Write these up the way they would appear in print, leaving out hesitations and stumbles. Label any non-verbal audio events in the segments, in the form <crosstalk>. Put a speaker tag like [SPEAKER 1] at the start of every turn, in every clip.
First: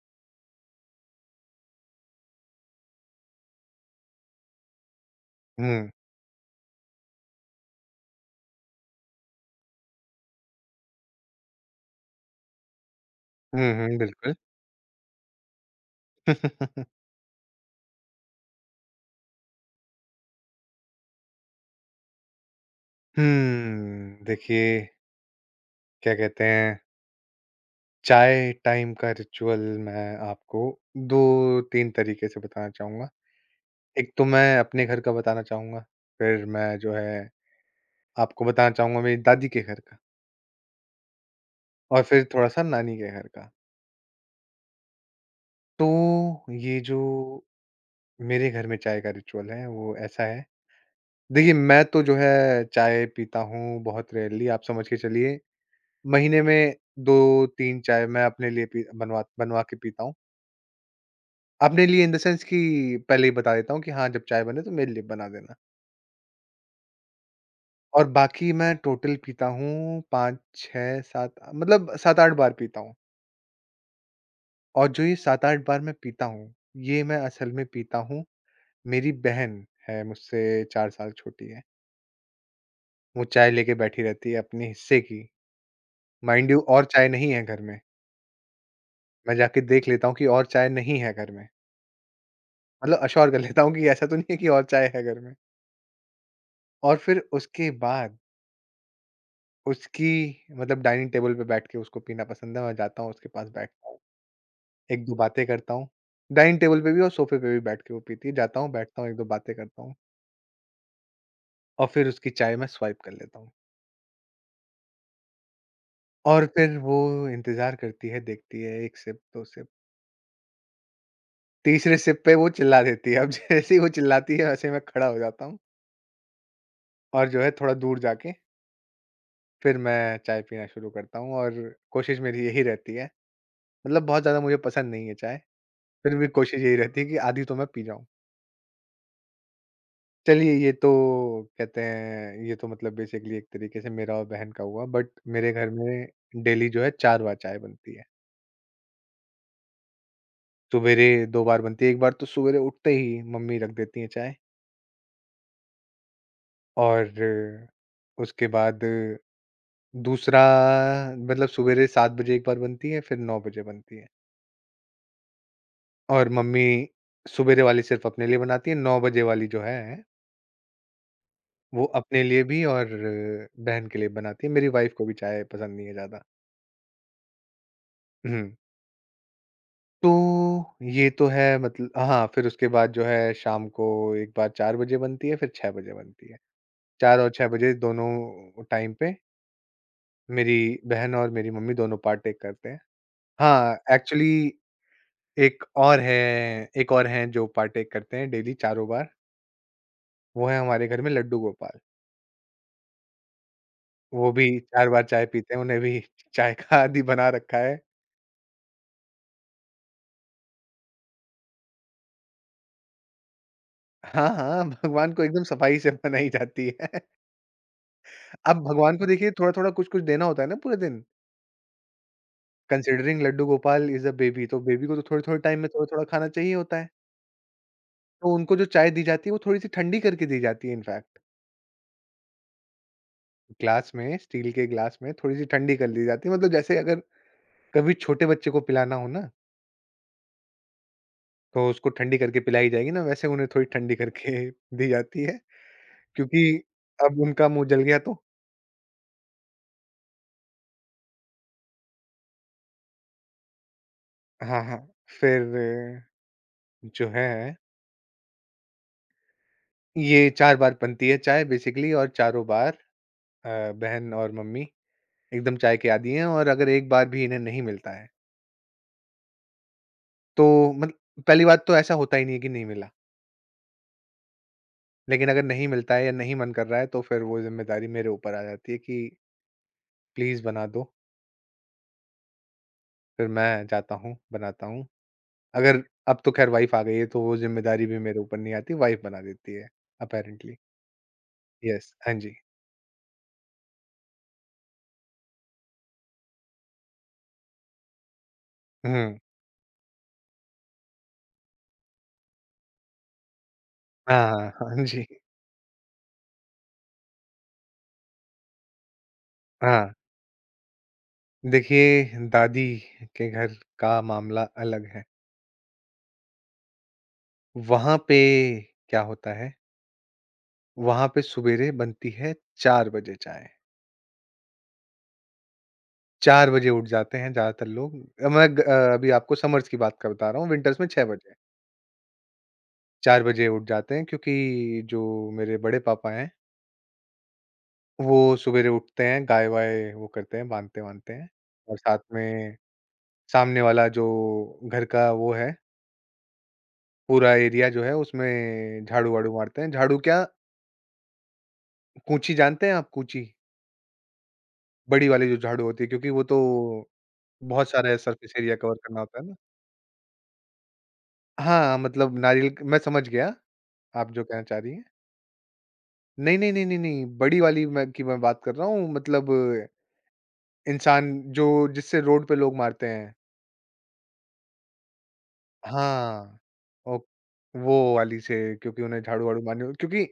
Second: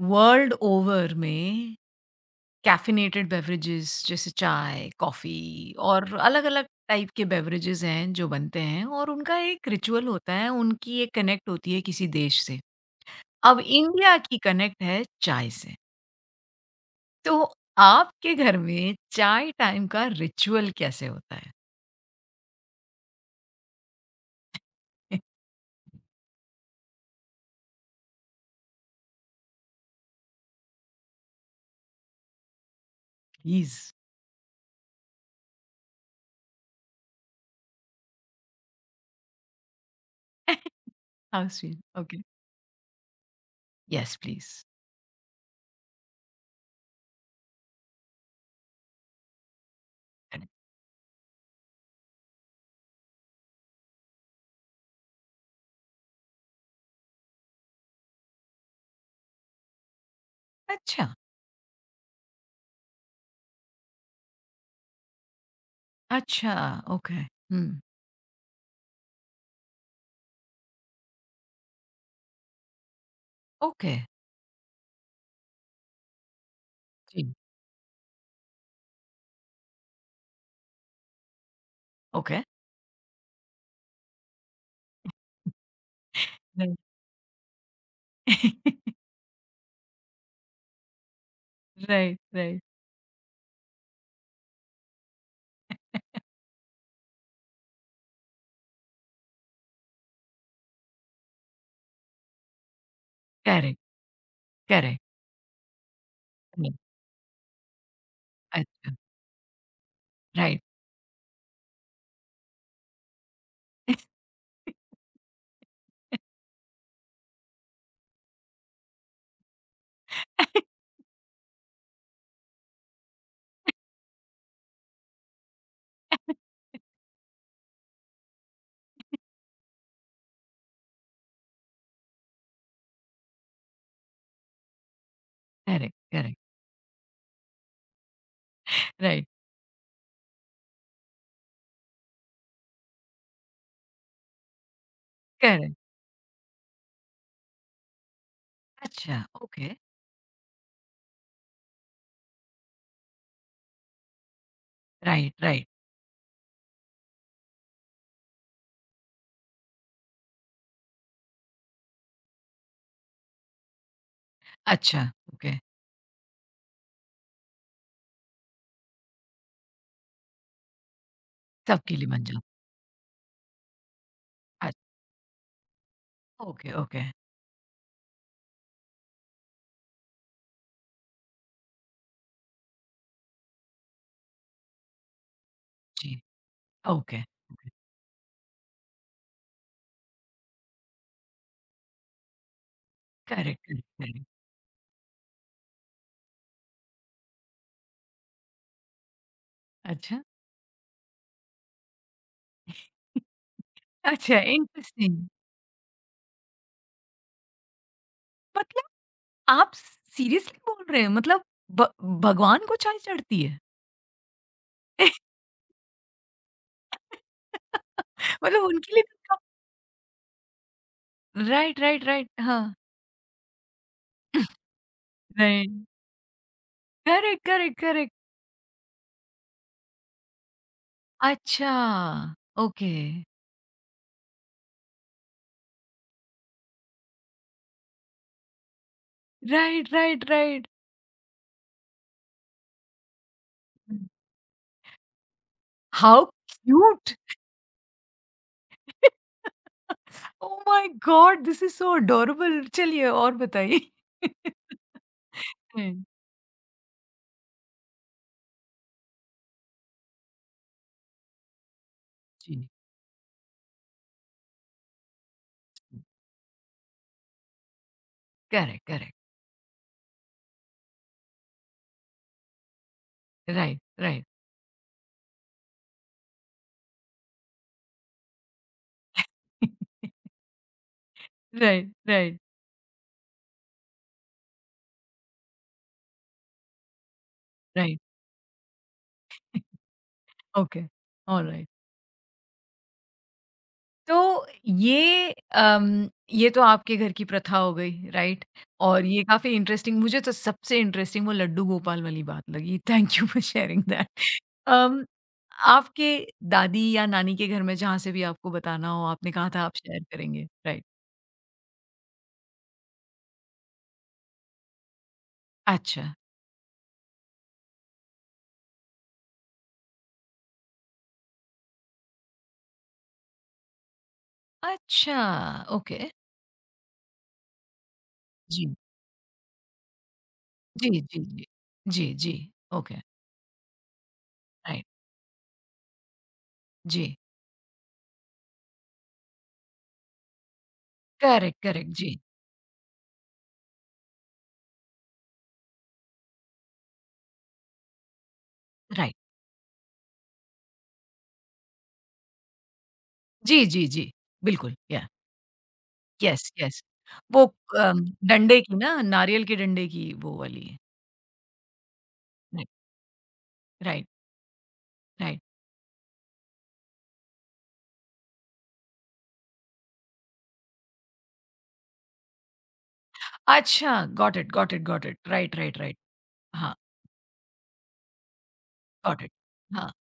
[SPEAKER 1] World over में caffeinated beverages जैसे चाय, कॉफ़ी
[SPEAKER 2] हुँ।
[SPEAKER 1] और अलग-अलग टाइप के बेवरेजेस हैं जो बनते हैं और उनका एक रिचुअल होता है, उनकी एक कनेक्ट होती है किसी देश से। अब
[SPEAKER 2] हुँ, हुँ,
[SPEAKER 1] इंडिया
[SPEAKER 2] बिल्कुल।
[SPEAKER 1] की कनेक्ट है चाय से।
[SPEAKER 2] <laughs>
[SPEAKER 1] तो आपके घर में चाय टाइम का रिचुअल कैसे होता है?
[SPEAKER 2] देखिए,
[SPEAKER 1] <laughs>
[SPEAKER 2] क्या कहते हैं, चाय टाइम का रिचुअल मैं आपको 2-3 तरीके से बताना चाहूँगा।
[SPEAKER 1] प्लीज़।
[SPEAKER 2] एक तो मैं अपने घर का बताना चाहूँगा, फिर मैं जो है आपको बताना चाहूँगा मेरी दादी के घर का,
[SPEAKER 1] हाउ स्वीट,
[SPEAKER 2] और
[SPEAKER 1] ओके।
[SPEAKER 2] फिर थोड़ा-सा नानी के घर का।
[SPEAKER 1] Yes please.
[SPEAKER 2] तो ये जो मेरे घर में चाय का रिचुअल है, वो ऐसा है।
[SPEAKER 1] करेक्ट।
[SPEAKER 2] देखिए, मैं तो जो है चाय पीता हूँ बहुत रेयरली, आप समझ के चलिए, महीने में 2-3 चाय मैं अपने लिए पी बनवा बनवा के पीता हूँ।
[SPEAKER 1] अच्छा,
[SPEAKER 2] अपने लिए इन द सेंस कि पहले ही बता देता हूँ कि हाँ, जब चाय बने तो मेरे लिए बना देना।
[SPEAKER 1] अच्छा, ओके। हुँ,
[SPEAKER 2] और बाकी मैं टोटल पीता हूँ 5, 6, 7, मतलब 7-8 बार पीता हूँ।
[SPEAKER 1] ओके।
[SPEAKER 2] और जो ये 7-8 बार मैं पीता हूँ, ये मैं
[SPEAKER 1] जी,
[SPEAKER 2] असल में पीता हूँ। मेरी बहन है, मुझसे 4 साल छोटी है।
[SPEAKER 1] ओके।
[SPEAKER 2] वो चाय लेके बैठी रहती है अपने हिस्से की। माइंड
[SPEAKER 1] राइट,
[SPEAKER 2] यू,
[SPEAKER 1] राइट,
[SPEAKER 2] और चाय नहीं है घर में।
[SPEAKER 1] <laughs>
[SPEAKER 2] मैं जाके देख लेता हूँ कि और चाय नहीं है घर में।
[SPEAKER 1] राइट।
[SPEAKER 2] मतलब अश्योर कर लेता हूँ कि ऐसा तो नहीं है कि और चाय है घर में। और फिर उसके बाद उसकी मतलब डाइनिंग टेबल पे बैठ के उसको पीना पसंद है, मैं जाता हूँ उसके पास
[SPEAKER 1] करेक्ट,
[SPEAKER 2] बैठता हूँ,
[SPEAKER 1] करेक्ट।
[SPEAKER 2] 1-2 बातें करता हूँ। डाइनिंग
[SPEAKER 1] हं।
[SPEAKER 2] टेबल पे भी और सोफ़े पे भी बैठ के वो पीती है, जाता हूँ,
[SPEAKER 1] अच्छा।
[SPEAKER 2] बैठता हूँ, 1-2 बातें करता हूँ,
[SPEAKER 1] राइट।
[SPEAKER 2] और फिर उसकी चाय मैं स्वाइप कर लेता हूँ। और फिर वो इंतज़ार करती है, देखती है 1 सिप, 2 सिप, तीसरे सिप पे वो चिल्ला देती है। अब जैसे ही वो चिल्लाती है वैसे ही मैं खड़ा हो जाता हूँ, और जो है थोड़ा दूर जाके फिर मैं चाय पीना शुरू करता हूँ, और कोशिश मेरी यही रहती है, मतलब बहुत ज़्यादा मुझे पसंद नहीं है चाय,
[SPEAKER 1] करेक्ट,
[SPEAKER 2] फिर भी
[SPEAKER 1] करेक्ट।
[SPEAKER 2] कोशिश यही रहती है कि आधी तो मैं पी जाऊँ।
[SPEAKER 1] राइट,
[SPEAKER 2] चलिए, ये तो कहते हैं, ये तो मतलब बेसिकली एक तरीके से मेरा और बहन का हुआ, बट मेरे घर
[SPEAKER 1] करेक्ट।
[SPEAKER 2] में डेली जो है 4 बार चाय बनती है।
[SPEAKER 1] <laughs> अच्छा, ओके।
[SPEAKER 2] सवेरे 2 बार बनती है, एक बार तो सवेरे उठते ही मम्मी रख देती हैं चाय,
[SPEAKER 1] राइट, राइट।
[SPEAKER 2] और उसके बाद दूसरा, मतलब सवेरे 7 बजे एक बार बनती है, फिर 9 बजे बनती है।
[SPEAKER 1] अच्छा, ओके।
[SPEAKER 2] और मम्मी सवेरे वाली सिर्फ़ अपने लिए बनाती हैं, 9 बजे वाली जो है वो
[SPEAKER 1] सबके लिए
[SPEAKER 2] अपने
[SPEAKER 1] बन जाओ।
[SPEAKER 2] लिए भी और बहन के लिए बनाती है। मेरी
[SPEAKER 1] अच्छा,
[SPEAKER 2] वाइफ़ को भी चाय पसंद नहीं है ज़्यादा।
[SPEAKER 1] Okay, okay.
[SPEAKER 2] हुँ। तो ये तो है मतल हाँ, फिर उसके बाद जो है शाम को एक बार 4 बजे बनती है, फिर 6 बजे
[SPEAKER 1] जी,
[SPEAKER 2] बनती है। 4
[SPEAKER 1] ओके।
[SPEAKER 2] और 6 बजे दोनों टाइम पे मेरी बहन और मेरी मम्मी दोनों पार्टेक करते हैं।
[SPEAKER 1] करेक्ट,
[SPEAKER 2] हाँ,
[SPEAKER 1] करेक्ट, करेक्ट।
[SPEAKER 2] एक्चुअली एक और है एक और हैं जो पार्टेक करते हैं डेली चारों बार,
[SPEAKER 1] अच्छा,
[SPEAKER 2] वो है हमारे घर में लड्डू गोपाल। वो
[SPEAKER 1] अच्छा,
[SPEAKER 2] भी 4 बार चाय
[SPEAKER 1] इंटरेस्टिंग।
[SPEAKER 2] पीते हैं, उन्हें भी <laughs> चाय का आदी बना रखा है।
[SPEAKER 1] मतलब आप सीरियसली बोल रहे हैं? मतलब भ भगवान को चाय चढ़ती है?
[SPEAKER 2] हाँ, हाँ, भगवान को
[SPEAKER 1] <laughs>
[SPEAKER 2] एकदम सफाई से <laughs> मनाई जाती है। <laughs> अब
[SPEAKER 1] मतलब उनके
[SPEAKER 2] भगवान
[SPEAKER 1] लिए।
[SPEAKER 2] को देखिए थोड़ा-थोड़ा, कुछ-कुछ देना होता है ना पूरे दिन।
[SPEAKER 1] Right, right, right. हाँ,
[SPEAKER 2] considering Laddu Gopal is a baby, तो बेबी को तो थोड़े-थोड़े टाइम में
[SPEAKER 1] राइट।
[SPEAKER 2] थोड़ा-थोड़ा खाना चाहिए होता है।
[SPEAKER 1] Correct, correct, correct.
[SPEAKER 2] तो उनको जो चाय दी जाती है, वो थोड़ी-सी ठंडी करके दी जाती है इनफैक्ट।
[SPEAKER 1] अच्छा, ओके।
[SPEAKER 2] ग्लास में, स्टील के ग्लास में थोड़ी-सी ठंडी कर दी जाती है। मतलब जैसे अगर कभी छोटे बच्चे को पिलाना हो ना,
[SPEAKER 1] राइट, राइट, राइट।
[SPEAKER 2] तो उसको ठंडी करके पिलाई जाएगी ना, वैसे उन्हें थोड़ी ठंडी करके <laughs> दी जाती है,
[SPEAKER 1] हाउ
[SPEAKER 2] क्योंकि
[SPEAKER 1] क्यूट!
[SPEAKER 2] अब उनका मुँह जल गया तो।
[SPEAKER 1] Oh my god! This is so adorable, चलिए और बताइए?
[SPEAKER 2] हाँ,
[SPEAKER 1] <laughs>
[SPEAKER 2] हाँ। फिर
[SPEAKER 1] हुँ,
[SPEAKER 2] जो है ये 4 बार बनती है चाय बेसिकली, और चारों
[SPEAKER 1] जी,
[SPEAKER 2] बार बहन और मम्मी एकदम चाय के आदी हैं, और अगर एक बार भी इन्हें नहीं मिलता है,
[SPEAKER 1] करेक्ट, करेक्ट,
[SPEAKER 2] तो मतलब पहली बात तो ऐसा होता ही नहीं है कि नहीं मिला।
[SPEAKER 1] राइट, राइट,
[SPEAKER 2] लेकिन अगर नहीं मिलता है या नहीं मन कर रहा है तो फिर वो ज़िम्मेदारी मेरे ऊपर आ जाती है कि प्लीज़ बना दो,
[SPEAKER 1] राइट, राइट,
[SPEAKER 2] फिर मैं जाता हूँ, बनाता हूँ। अगर अब तो ख़ैर वाइफ़ आ गई है तो वो ज़िम्मेदारी भी
[SPEAKER 1] राइट,
[SPEAKER 2] मेरे ऊपर नहीं आती, वाइफ़ बना देती है, अपैरेंटली।
[SPEAKER 1] Okay, alright. <laughs>
[SPEAKER 2] येस, हाँ जी।
[SPEAKER 1] तो ये ये तो आपके घर की प्रथा हो गई, राइट? और
[SPEAKER 2] हुँ।
[SPEAKER 1] ये काफ़ी इंटरेस्टिंग, मुझे तो सबसे इंटरेस्टिंग वो लड्डू गोपाल वाली बात लगी। Thank you for sharing that.
[SPEAKER 2] हाँ, हाँ, हाँ जी।
[SPEAKER 1] अम, आपके दादी या नानी के घर में, जहाँ से भी आपको बताना हो, आपने कहा था आप
[SPEAKER 2] हाँ।
[SPEAKER 1] शेयर करेंगे, राइट?
[SPEAKER 2] देखिए, दादी के घर का मामला अलग है।
[SPEAKER 1] अच्छा,
[SPEAKER 2] वहाँ पे क्या होता है, वहाँ पे सुबेरे बनती है 4 बजे चाय।
[SPEAKER 1] अच्छा, ओके।
[SPEAKER 2] 4 बजे उठ जाते हैं ज़्यादातर लोग।
[SPEAKER 1] जी,
[SPEAKER 2] अभी आपको समर्स की बात का बता रहा हूँ, विंटर्स में
[SPEAKER 1] जी,
[SPEAKER 2] 6
[SPEAKER 1] जी,
[SPEAKER 2] बजे।
[SPEAKER 1] जी। जी, जी, ओके,
[SPEAKER 2] 4 बजे उठ जाते हैं क्योंकि
[SPEAKER 1] राइट,
[SPEAKER 2] जो मेरे बड़े पापा हैं,
[SPEAKER 1] जी,
[SPEAKER 2] वो सुबेरे उठते हैं, गाय-वाय वो करते हैं, बाँधते-वाँधते हैं।
[SPEAKER 1] करेक्ट,
[SPEAKER 2] और
[SPEAKER 1] करेक्ट,
[SPEAKER 2] साथ
[SPEAKER 1] जी,
[SPEAKER 2] में सामने वाला जो घर का वो है, पूरा एरिया जो है उसमें
[SPEAKER 1] राइट।
[SPEAKER 2] झाड़ू-वाड़ू मारते हैं। झाड़ू क्या, कूंची जानते हैं आप कूंची?
[SPEAKER 1] जी, जी, जी, बिल्कुल, या,
[SPEAKER 2] बड़ी वाली जो झाड़ू होती है, क्योंकि वो तो
[SPEAKER 1] येस, येस। वो
[SPEAKER 2] बहुत सारा सरफेस एरिया
[SPEAKER 1] डंडे
[SPEAKER 2] कवर
[SPEAKER 1] की ना,
[SPEAKER 2] करना होता है ना।
[SPEAKER 1] नारियल के डंडे की वो वाली है।
[SPEAKER 2] हाँ, मतलब नारियल क
[SPEAKER 1] राइट,
[SPEAKER 2] मैं समझ गया
[SPEAKER 1] राइट,
[SPEAKER 2] आप जो कहना चाह रही हैं।
[SPEAKER 1] राइट।
[SPEAKER 2] नहीं, नहीं, नहीं, नहीं, नहीं, बड़ी वाली मैं बात कर रहा हूँ, मतलब इंसान जो जिससे रोड पे लोग मारते हैं।
[SPEAKER 1] अच्छा, got it, got it, got it, right, right, right.
[SPEAKER 2] हाँ,
[SPEAKER 1] हाँ,
[SPEAKER 2] ओ वो वाली से क्योंकि उन्हें
[SPEAKER 1] गॉट इट।
[SPEAKER 2] झाड़ू-वाड़ू मारनी हो,
[SPEAKER 1] हाँ,
[SPEAKER 2] क्योंकि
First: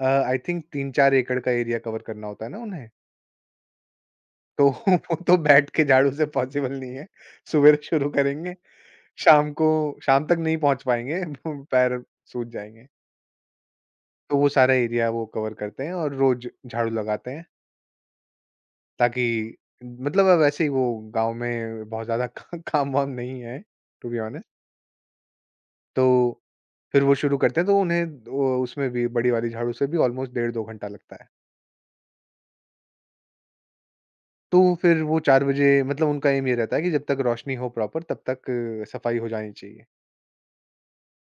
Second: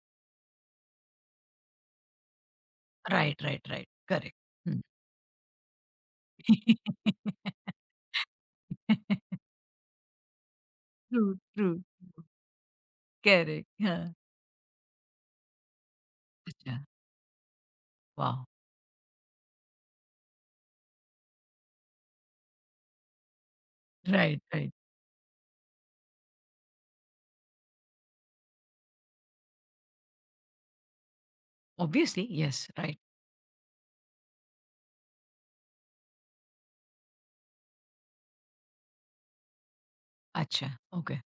[SPEAKER 2] आई थिंक 3-4 एकड़ का एरिया कवर करना होता है ना उन्हें।
[SPEAKER 1] राइट, राइट, राइट, करेक्ट,
[SPEAKER 2] तो
[SPEAKER 1] हुँ।
[SPEAKER 2] <laughs> वो तो बैठ के झाड़ू से पॉसिबल नहीं है।
[SPEAKER 1] <laughs>
[SPEAKER 2] सुबह शुरू करेंगे। शाम को शाम तक नहीं पहुँच
[SPEAKER 1] ट्रू,
[SPEAKER 2] पाएँगे, <laughs>
[SPEAKER 1] ट्रू,
[SPEAKER 2] पैर सूज जाएँगे।
[SPEAKER 1] करेक्ट, <laughs> हाँ,
[SPEAKER 2] तो वो सारा एरिया वो कवर करते हैं और रोज़
[SPEAKER 1] अच्छा,
[SPEAKER 2] झाड़ू लगाते हैं,
[SPEAKER 1] वाओ!
[SPEAKER 2] ताकि मतलब अब वैसे ही वो गाँव में बहुत ज़्यादा <laughs> का काम-वाम नहीं है, to be
[SPEAKER 1] right,
[SPEAKER 2] honest.
[SPEAKER 1] Right.
[SPEAKER 2] तो फिर वो शुरू करते हैं, तो उन्हें वो उसमें भी बड़ी वाली झाड़ू से भी ऑलमोस्ट डेढ़ 2 घंटा लगता है।
[SPEAKER 1] Obviously, yes, right.
[SPEAKER 2] तो फिर वो 4 बजे, मतलब उनका एम ये रहता है कि जब तक रोशनी हो प्रॉपर तब तक सफाई हो जानी चाहिए।
[SPEAKER 1] अच्छा, ओके,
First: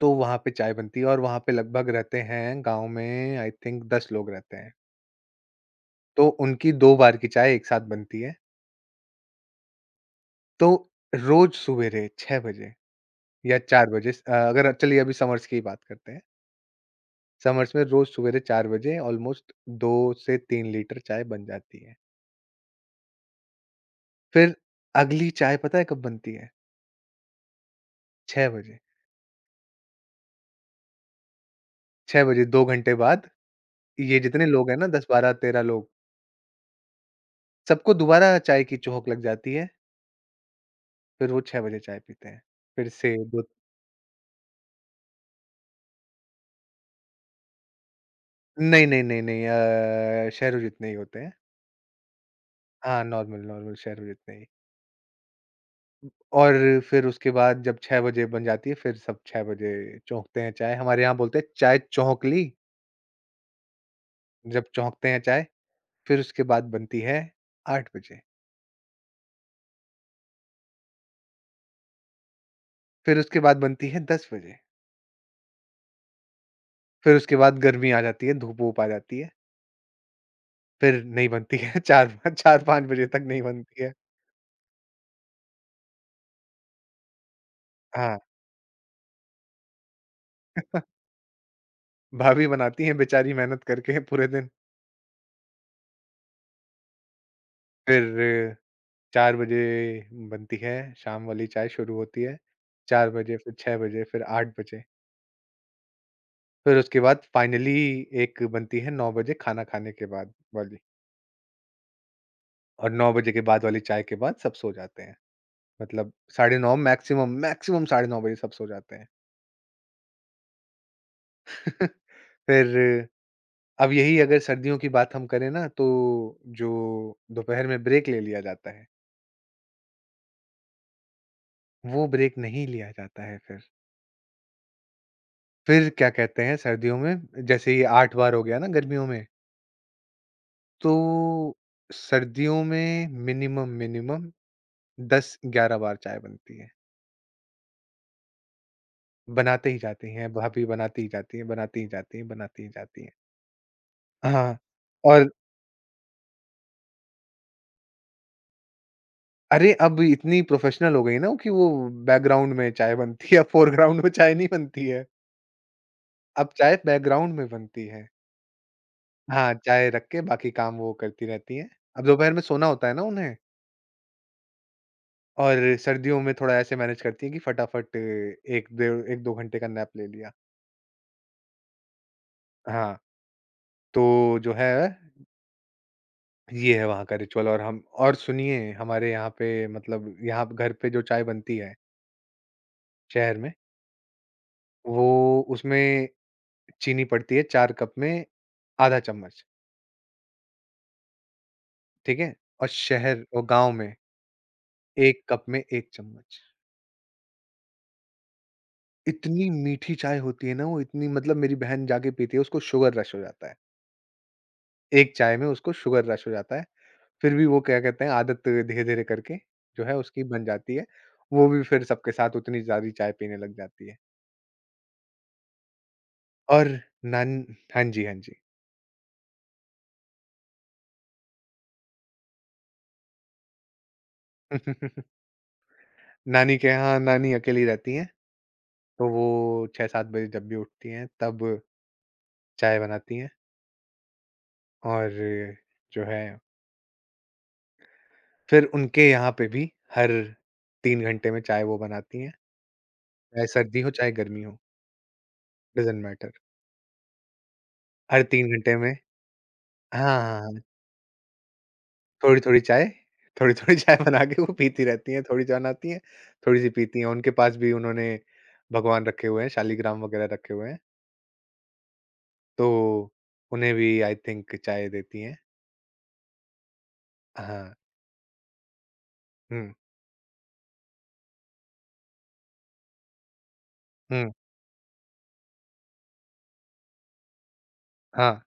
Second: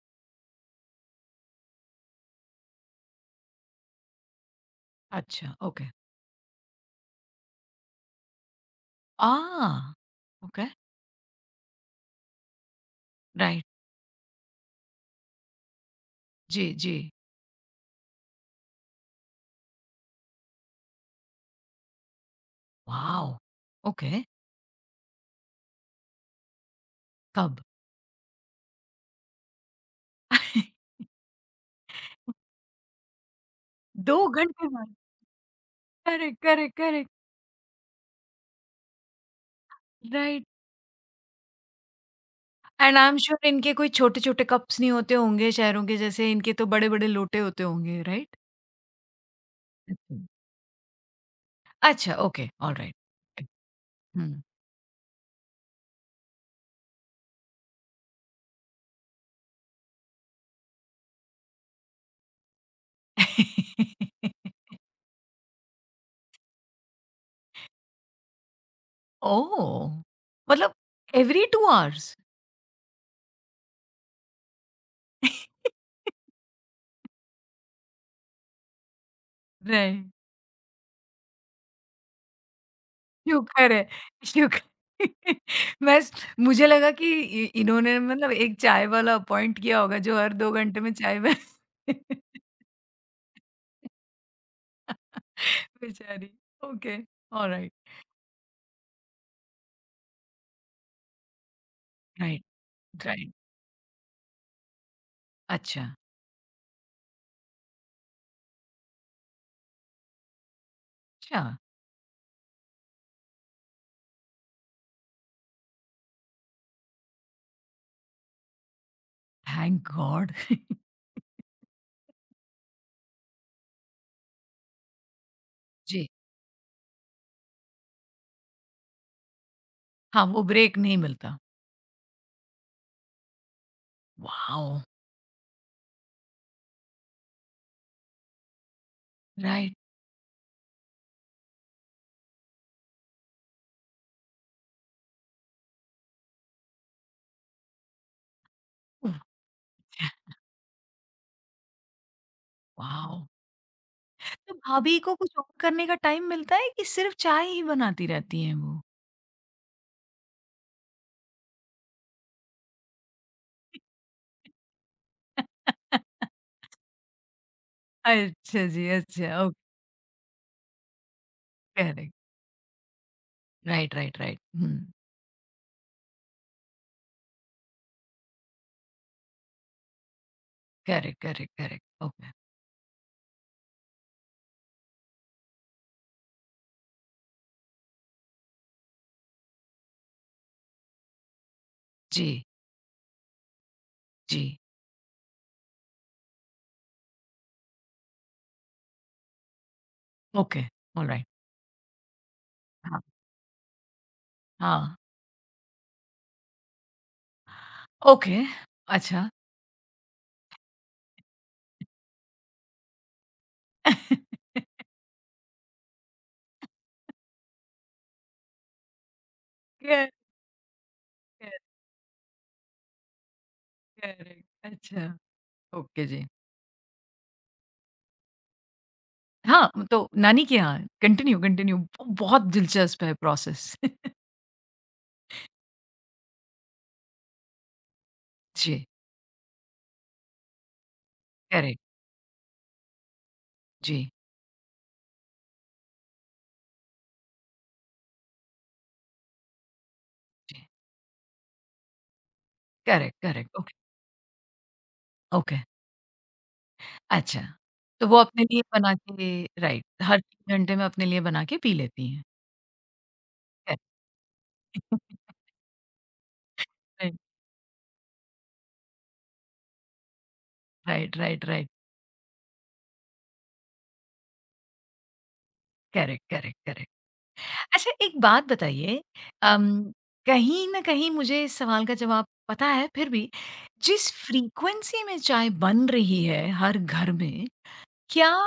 [SPEAKER 2] तो वहाँ पे चाय बनती है, और वहाँ पे लगभग रहते हैं गाँव में आई थिंक 10 लोग रहते हैं।
[SPEAKER 1] अच्छा, ओके।
[SPEAKER 2] तो उनकी 2 बार की चाय एक साथ बनती है।
[SPEAKER 1] आह!
[SPEAKER 2] तो
[SPEAKER 1] ओके,
[SPEAKER 2] रोज़ सवेरे 6 बजे या
[SPEAKER 1] राइट।
[SPEAKER 2] 4 बजे अगर चलिए अभी समर्स की ही बात करते हैं।
[SPEAKER 1] जी, जी।
[SPEAKER 2] समर्स में रोज़ सवेरे 4 बजे ऑलमोस्ट 2 से 3 लीटर चाय बन जाती है।
[SPEAKER 1] वॉव! ओके,
[SPEAKER 2] फिर अगली चाय पता है कब बनती है?
[SPEAKER 1] कब?
[SPEAKER 2] 6 बजे।
[SPEAKER 1] <laughs>
[SPEAKER 2] 6 बजे, 2 घंटे बाद
[SPEAKER 1] 2
[SPEAKER 2] ये जितने
[SPEAKER 1] घंटे
[SPEAKER 2] लोग हैं ना
[SPEAKER 1] बाद।
[SPEAKER 2] 10, 12, 13 लोग,
[SPEAKER 1] करेक्ट, करेक्ट, करेक्ट,
[SPEAKER 2] सबको दोबारा चाय की चौक लग जाती है।
[SPEAKER 1] राइट।
[SPEAKER 2] फिर वो 6 बजे चाय पीते हैं। फिर
[SPEAKER 1] एंड आई
[SPEAKER 2] से
[SPEAKER 1] एम
[SPEAKER 2] दो
[SPEAKER 1] श्योर, इनके कोई छोटे-छोटे कप्स नहीं होते होंगे शहरों के जैसे, इनके तो बड़े-बड़े लोटे होते होंगे, राइट?
[SPEAKER 2] नहीं, नहीं, नहीं, नहीं,
[SPEAKER 1] अच्छा,
[SPEAKER 2] शहरों जितने ही होते हैं।
[SPEAKER 1] अच्छा, ओके, ऑलराइट।
[SPEAKER 2] हाँ, नॉर्मल, नॉर्मल शहरों जितने
[SPEAKER 1] हुँ।
[SPEAKER 2] ही। और फिर उसके बाद जब 6 बजे बन जाती है, फिर सब 6 बजे चौंकते हैं चाय। हमारे यहाँ बोलते हैं चाय चौंक ली,
[SPEAKER 1] ओह!
[SPEAKER 2] जब
[SPEAKER 1] <laughs>
[SPEAKER 2] चौंकते हैं चाय, फिर उसके बाद बनती है 8 बजे,
[SPEAKER 1] मतलब एवरी 2 आवर्स?
[SPEAKER 2] फिर उसके बाद बनती है 10 बजे,
[SPEAKER 1] राइट। <laughs>
[SPEAKER 2] फिर उसके बाद गर्मी आ जाती है, धूप-वूप आ जाती है, फिर नहीं बनती है <laughs> 4 4-5 बजे तक नहीं
[SPEAKER 1] शुक्र
[SPEAKER 2] बनती
[SPEAKER 1] है,
[SPEAKER 2] है।
[SPEAKER 1] शुक्र। <laughs> मैं स मुझे लगा कि इ इन्होंने
[SPEAKER 2] हाँ,
[SPEAKER 1] मतलब एक चाय वाला अपॉइंट किया होगा जो हर 2 घंटे में चाय बना। <laughs>
[SPEAKER 2] भाभी बनाती हैं बेचारी मेहनत करके <laughs> पूरे दिन।
[SPEAKER 1] बेचारी। ओके, ऑलराइट,
[SPEAKER 2] फिर 4 बजे बनती है, शाम वाली चाय शुरू होती है,
[SPEAKER 1] राइट,
[SPEAKER 2] 4
[SPEAKER 1] राइट।
[SPEAKER 2] बजे, फिर 6 बजे, फिर 8 बजे।
[SPEAKER 1] अच्छा,
[SPEAKER 2] फिर उसके बाद फाइनली एक बनती है 9 बजे खाना खाने के बाद वाली,
[SPEAKER 1] अच्छा,
[SPEAKER 2] और 9 बजे के बाद वाली चाय के बाद सब सो जाते हैं। मतलब 9:30 मैक्सिमम, मैक्सिमम 9:30 बजे सब सो जाते हैं।
[SPEAKER 1] Thank god. <laughs>
[SPEAKER 2] <laughs> फिर अब यही अगर सर्दियों की बात हम करें ना, तो
[SPEAKER 1] जी,
[SPEAKER 2] जो दोपहर में ब्रेक ले लिया जाता है,
[SPEAKER 1] हाँ, वो ब्रेक नहीं मिलता।
[SPEAKER 2] वो ब्रेक नहीं लिया जाता है फिर।
[SPEAKER 1] वॉव!
[SPEAKER 2] फिर क्या कहते हैं सर्दियों में, जैसे ये 8 बार हो गया ना गर्मियों में,
[SPEAKER 1] राइट,
[SPEAKER 2] तो सर्दियों में मिनिमम, मिनिमम 10-11 बार चाय बनती है। बनाते ही जाती हैं, भाभी बनाती ही जाती हैं, बनाती ही जाती हैं, बनाती ही जाती हैं।
[SPEAKER 1] वॉव! तो
[SPEAKER 2] हाँ,
[SPEAKER 1] भाभी को
[SPEAKER 2] और
[SPEAKER 1] कुछ और करने का टाइम मिलता है, कि सिर्फ़ चाय ही बनाती रहती हैं वो?
[SPEAKER 2] अरे अब इतनी प्रोफेशनल हो गई ना कि वो बैकग्राउंड में चाय बनती है, फोरग्राउंड में चाय नहीं बनती है।
[SPEAKER 1] <laughs>
[SPEAKER 2] अब चाय बैकग्राउंड में बनती है।
[SPEAKER 1] अच्छा जी, अच्छा,
[SPEAKER 2] हाँ,
[SPEAKER 1] ओके,
[SPEAKER 2] चाय रख के बाकी काम वो करती रहती हैं। अब
[SPEAKER 1] करेक्ट।
[SPEAKER 2] दोपहर में सोना होता है ना उन्हें,
[SPEAKER 1] राइट, राइट, राइट। हुँ।
[SPEAKER 2] और सर्दियों में थोड़ा ऐसे मैनेज करती हैं कि फटाफट 1 डेढ़ 1-2 घंटे का नैप ले लिया।
[SPEAKER 1] करेक्ट, करेक्ट, करेक्ट, ओके,
[SPEAKER 2] हाँ, तो जो है ये है वहाँ का रिचुअल, और हम और सुनिए हमारे यहाँ पे, मतलब यहाँ पे घर पे जो चाय बनती है
[SPEAKER 1] जी,
[SPEAKER 2] शहर में,
[SPEAKER 1] जी,
[SPEAKER 2] वो उसमें चीनी पड़ती है 4 कप में आधा चम्मच,
[SPEAKER 1] ओके, ऑलराइट,
[SPEAKER 2] ठीक है? और
[SPEAKER 1] हाँ,
[SPEAKER 2] शहर और गाँव में
[SPEAKER 1] हाँ,
[SPEAKER 2] 1 कप में 1 चम्मच।
[SPEAKER 1] ओके, अच्छा।
[SPEAKER 2] इतनी मीठी चाय होती है ना वो, इतनी मतलब मेरी बहन जाके पीती है उसको शुगर रश हो जाता है।
[SPEAKER 1] <laughs>
[SPEAKER 2] एक चाय में उसको शुगर रश हो जाता है, फिर भी वो क्या कहते हैं, आदत धीरे-धीरे करके जो है
[SPEAKER 1] करेक्ट,
[SPEAKER 2] उसकी बन जाती है। वो भी
[SPEAKER 1] करेक्ट,
[SPEAKER 2] फिर सबके साथ उतनी सारी चाय पीने लग जाती है।
[SPEAKER 1] करेक्ट, अच्छा, ओके जी।
[SPEAKER 2] और नान हाँ जी, हाँ जी।
[SPEAKER 1] हाँ, तो नानी के यहाँ कंटिन्यू कंटिन्यू ब बहुत दिलचस्प है प्रोसेस। <laughs>
[SPEAKER 2] <laughs> नानी के यहाँ नानी अकेली रहती हैं,
[SPEAKER 1] जी,
[SPEAKER 2] तो वो 6-7 बजे जब भी उठती हैं, तब
[SPEAKER 1] करेक्ट,
[SPEAKER 2] चाय बनाती हैं,
[SPEAKER 1] जी,
[SPEAKER 2] और जो है, फिर उनके यहाँ पे भी हर
[SPEAKER 1] जी,
[SPEAKER 2] 3 घंटे में चाय वो बनाती हैं,
[SPEAKER 1] करेक्ट,
[SPEAKER 2] चाहे
[SPEAKER 1] करेक्ट, ओके,
[SPEAKER 2] सर्दी हो, चाहे गर्मी हो,
[SPEAKER 1] ओके,
[SPEAKER 2] डज़न्ट मैटर।
[SPEAKER 1] अच्छा, तो वो
[SPEAKER 2] हर
[SPEAKER 1] अपने
[SPEAKER 2] 3
[SPEAKER 1] लिए
[SPEAKER 2] घंटे
[SPEAKER 1] बना
[SPEAKER 2] में,
[SPEAKER 1] के। राइट,
[SPEAKER 2] हाँ,
[SPEAKER 1] हर
[SPEAKER 2] हाँ,
[SPEAKER 1] 3
[SPEAKER 2] हाँ,
[SPEAKER 1] घंटे में अपने लिए बना के पी लेती हैं।
[SPEAKER 2] थोड़ी-थोड़ी चाय थोड़ी-थोड़ी चाय बना के वो पीती रहती
[SPEAKER 1] <laughs>
[SPEAKER 2] हैं, थोड़ी चाय बनाती हैं, थोड़ी-सी पीती हैं।
[SPEAKER 1] करेक्ट,
[SPEAKER 2] उनके पास भी उन्होंने भगवान रखे हुए हैं, शालीग्राम वगैरह रखे हुए हैं।
[SPEAKER 1] राइट, राइट, राइट, राइट,
[SPEAKER 2] तो उन्हें भी आई थिंक चाय देती हैं।
[SPEAKER 1] Correct, correct, correct.
[SPEAKER 2] हाँ।
[SPEAKER 1] अच्छा, एक बात बताइए।
[SPEAKER 2] हुँ,
[SPEAKER 1] अम, कहीं न कहीं मुझे इस सवाल का जवाब पता है फिर भी, जिस
[SPEAKER 2] हुँ,
[SPEAKER 1] फ्रीक्वेंसी में चाय बन रही है हर घर में, क्या
[SPEAKER 2] हाँ।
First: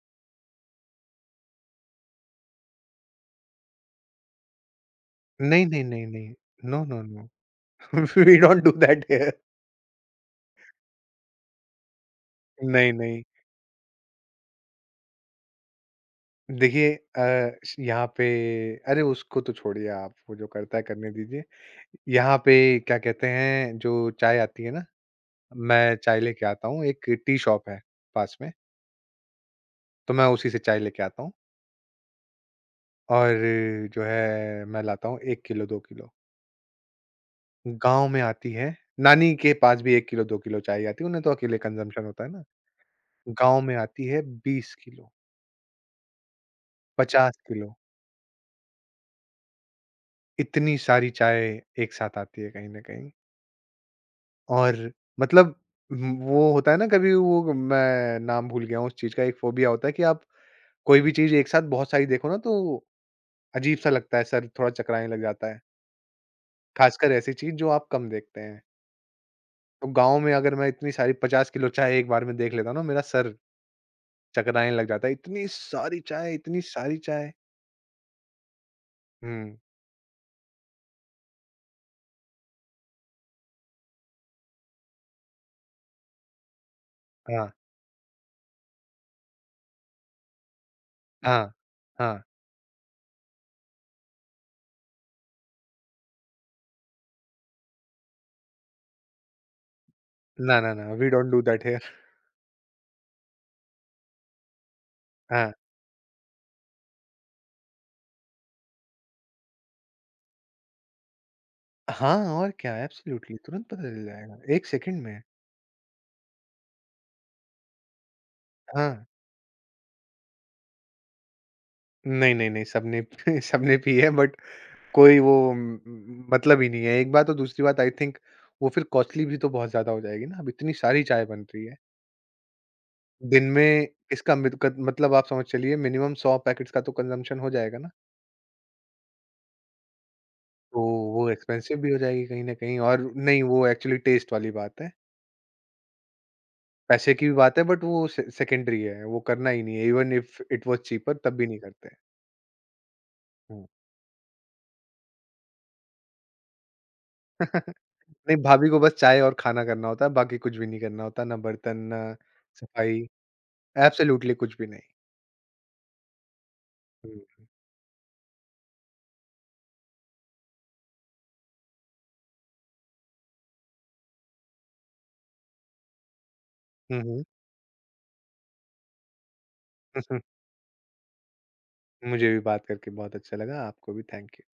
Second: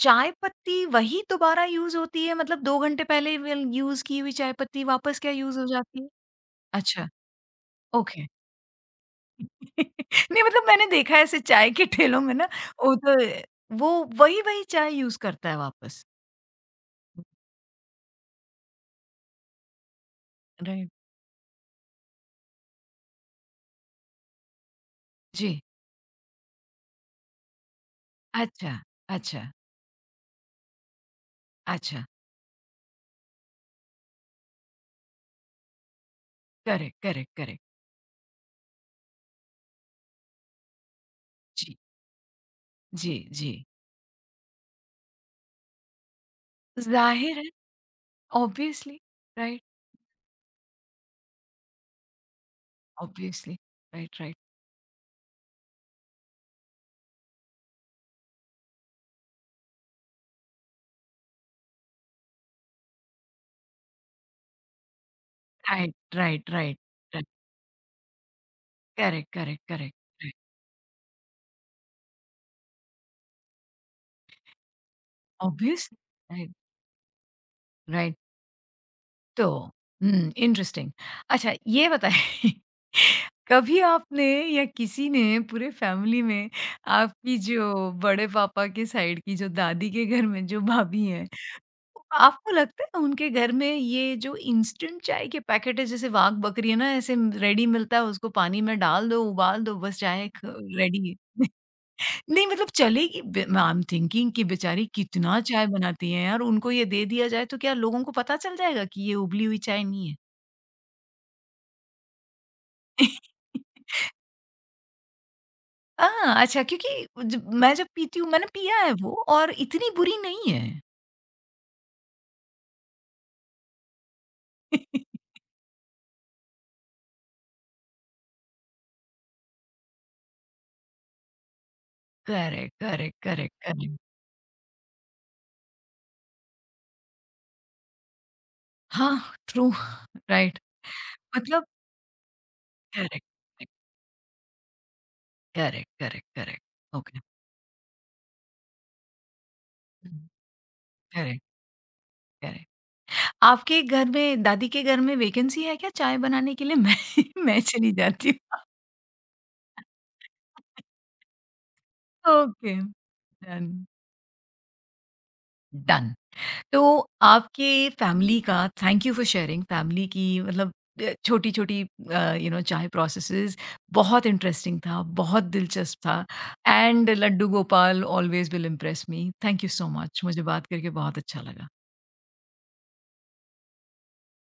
[SPEAKER 1] चाय पत्ती वही दोबारा यूज़ होती है? मतलब 2 घंटे पहले वेल यूज़ की हुई चाय पत्ती वापस क्या यूज़
[SPEAKER 2] नहीं,
[SPEAKER 1] हो
[SPEAKER 2] नहीं,
[SPEAKER 1] जाती
[SPEAKER 2] नहीं,
[SPEAKER 1] है?
[SPEAKER 2] नहीं। नो, नो,
[SPEAKER 1] अच्छा,
[SPEAKER 2] no. <laughs>
[SPEAKER 1] Okay.
[SPEAKER 2] We don't do that here.
[SPEAKER 1] <laughs> नहीं, मतलब मैंने देखा है ऐसे चाय के ठेलों में ना,
[SPEAKER 2] <laughs> नहीं,
[SPEAKER 1] वो तो
[SPEAKER 2] नहीं।
[SPEAKER 1] वो वही-वही चाय यूज़ करता है वापस।
[SPEAKER 2] देखिए, अ, श यहाँ पे अरे उसको तो छोड़िए आप, वो जो करता है
[SPEAKER 1] राइट।
[SPEAKER 2] करने दीजिए। यहाँ पे क्या कहते हैं, जो चाय आती है ना,
[SPEAKER 1] जी।
[SPEAKER 2] मैं चाय लेके आता हूँ, एक टी शॉप है पास में,
[SPEAKER 1] अच्छा, अच्छा,
[SPEAKER 2] तो मैं उसी से चाय लेके आता हूँ,
[SPEAKER 1] अच्छा।
[SPEAKER 2] और जो है मैं लाता हूँ 1 kilo, 2 kilo.
[SPEAKER 1] Correct, correct, correct.
[SPEAKER 2] गाँव में आती है, नानी के पास भी 1 किलो 2 किलो चाहिए आती है, उन्हें तो अकेले
[SPEAKER 1] जी।
[SPEAKER 2] कंज़म्पशन होता है ना।
[SPEAKER 1] जी,
[SPEAKER 2] गाँव
[SPEAKER 1] जी।
[SPEAKER 2] में आती है 20 किलो,
[SPEAKER 1] ज़ाहिर
[SPEAKER 2] 50
[SPEAKER 1] है।
[SPEAKER 2] Kilo,
[SPEAKER 1] obviously. राइट,
[SPEAKER 2] इतनी सारी चाय एक साथ आती है कहीं न कहीं,
[SPEAKER 1] ऑब्वियसली। राइट, राइट,
[SPEAKER 2] और मतलब वो होता है ना, कभी वो मैं नाम भूल गया हूँ उस चीज़ का, एक फ़ोबिया होता है कि आप कोई भी चीज़ एक साथ बहुत सारी देखो ना तो अजीब-सा लगता है, सर थोड़ा चकराने लग जाता है,
[SPEAKER 1] राइट, राइट, राइट,
[SPEAKER 2] ख़ासकर
[SPEAKER 1] राइट,
[SPEAKER 2] ऐसी चीज़ जो आप कम देखते हैं।
[SPEAKER 1] करेक्ट, करेक्ट,
[SPEAKER 2] तो
[SPEAKER 1] करेक्ट,
[SPEAKER 2] गाँव में
[SPEAKER 1] राइट,
[SPEAKER 2] अगर मैं इतनी सारी 50 किलो चाय एक बार में देख लेता हूँ ना, मेरा सर चकनाने लग जाता है, इतनी
[SPEAKER 1] ऑब्वियसली।
[SPEAKER 2] सारी चाय,
[SPEAKER 1] राइट,
[SPEAKER 2] इतनी सारी चाय।
[SPEAKER 1] राइट। तो
[SPEAKER 2] हुँ,
[SPEAKER 1] हुँ, इंटरेस्टिंग। अच्छा, ये बताइए, <laughs> कभी आपने या किसी ने पूरे फैमिली में, आपकी
[SPEAKER 2] हाँ,
[SPEAKER 1] जो बड़े पापा के साइड की जो दादी के घर में जो भाभी हैं,
[SPEAKER 2] हाँ, हाँ।
[SPEAKER 1] आपको लगता है उनके घर में ये जो इंस्टेंट चाय के पैकेट है, जैसे वाघ बकरी है ना, ऐसे रेडी मिलता है, उसको पानी में डाल दो, उबाल दो, बस
[SPEAKER 2] ना, ना, ना,
[SPEAKER 1] रेडी
[SPEAKER 2] वी
[SPEAKER 1] है।
[SPEAKER 2] Don't do
[SPEAKER 1] <laughs>
[SPEAKER 2] that here.
[SPEAKER 1] नहीं मतलब चलेगी। आई एम थिंकिंग कि बेचारी कितना
[SPEAKER 2] हाँ।
[SPEAKER 1] चाय बनाती है यार, उनको ये दे दिया जाए तो क्या लोगों को पता चल जाएगा कि ये उबली हुई चाय नहीं है?
[SPEAKER 2] हाँ, और क्या एब्सोल्युटली तुरंत पता चल
[SPEAKER 1] <laughs>
[SPEAKER 2] जाएगा, 1 सेकंड में।
[SPEAKER 1] हाँ, अच्छा, क्योंकि जब- मैं जब पीती हूँ, मैंने पिया
[SPEAKER 2] हाँ।
[SPEAKER 1] है वो, और इतनी बुरी नहीं है।
[SPEAKER 2] नहीं, नहीं, नहीं, सबने <laughs> सबने पी है बट कोई वो
[SPEAKER 1] <laughs>
[SPEAKER 2] म म मतलब ही नहीं है, एक बात, और दूसरी बात आई थिंक वो फिर कॉस्टली भी तो बहुत ज़्यादा हो जाएगी ना, अब इतनी सारी चाय बन रही है।
[SPEAKER 1] करेक्ट, करेक्ट,
[SPEAKER 2] दिन
[SPEAKER 1] करेक्ट,
[SPEAKER 2] में
[SPEAKER 1] करेक्ट।
[SPEAKER 2] इसका मित कत मतलब आप समझ चलिए मिनिमम 100 पैकेट्स का तो कंजम्पशन हो जाएगा ना।
[SPEAKER 1] हाँ, ट्रू। राइट।
[SPEAKER 2] तो वो
[SPEAKER 1] मतलब
[SPEAKER 2] एक्सपेंसिव भी हो जाएगी कहीं न कहीं, और
[SPEAKER 1] करेक्ट,
[SPEAKER 2] नहीं वो एक्चुअली टेस्ट वाली बात है।
[SPEAKER 1] करेक्ट, करेक्ट, करेक्ट,
[SPEAKER 2] पैसे
[SPEAKER 1] ओके।
[SPEAKER 2] की भी बात है बट वो से सेकेंडरी है, वो करना ही नहीं है, इवन
[SPEAKER 1] हुँ।
[SPEAKER 2] इफ इट वाज़ चीपर तब
[SPEAKER 1] करेक्ट,
[SPEAKER 2] भी नहीं करते।
[SPEAKER 1] करेक्ट।
[SPEAKER 2] हुँ।
[SPEAKER 1] आपके घर में, दादी के घर में वैकेंसी है क्या चाय बनाने के लिए? मैं <laughs> मैं
[SPEAKER 2] <laughs>
[SPEAKER 1] चली जाती
[SPEAKER 2] नहीं,
[SPEAKER 1] हूँ।
[SPEAKER 2] भाभी को बस चाय और खाना करना होता है, बाकी कुछ भी नहीं करना होता, ना बर्तन, ना
[SPEAKER 1] ओके,
[SPEAKER 2] सफाई,
[SPEAKER 1] डन,
[SPEAKER 2] एब्सोल्यूटली कुछ भी नहीं।
[SPEAKER 1] डन। तो
[SPEAKER 2] हुँ।
[SPEAKER 1] आपके फैमिली का, thank you for sharing, family की मतलब छोटी-छोटी यू नो चाय प्रोसेसेस बहुत इंटरेस्टिंग था, बहुत दिलचस्प था,
[SPEAKER 2] हुँ,
[SPEAKER 1] एंड
[SPEAKER 2] हुँ।
[SPEAKER 1] Laddu Gopal always will impress me. Thank you so much,
[SPEAKER 2] <laughs>
[SPEAKER 1] मुझे बात करके बहुत अच्छा लगा।
[SPEAKER 2] मुझे भी बात करके बहुत अच्छा लगा, आपको भी थैंक यू।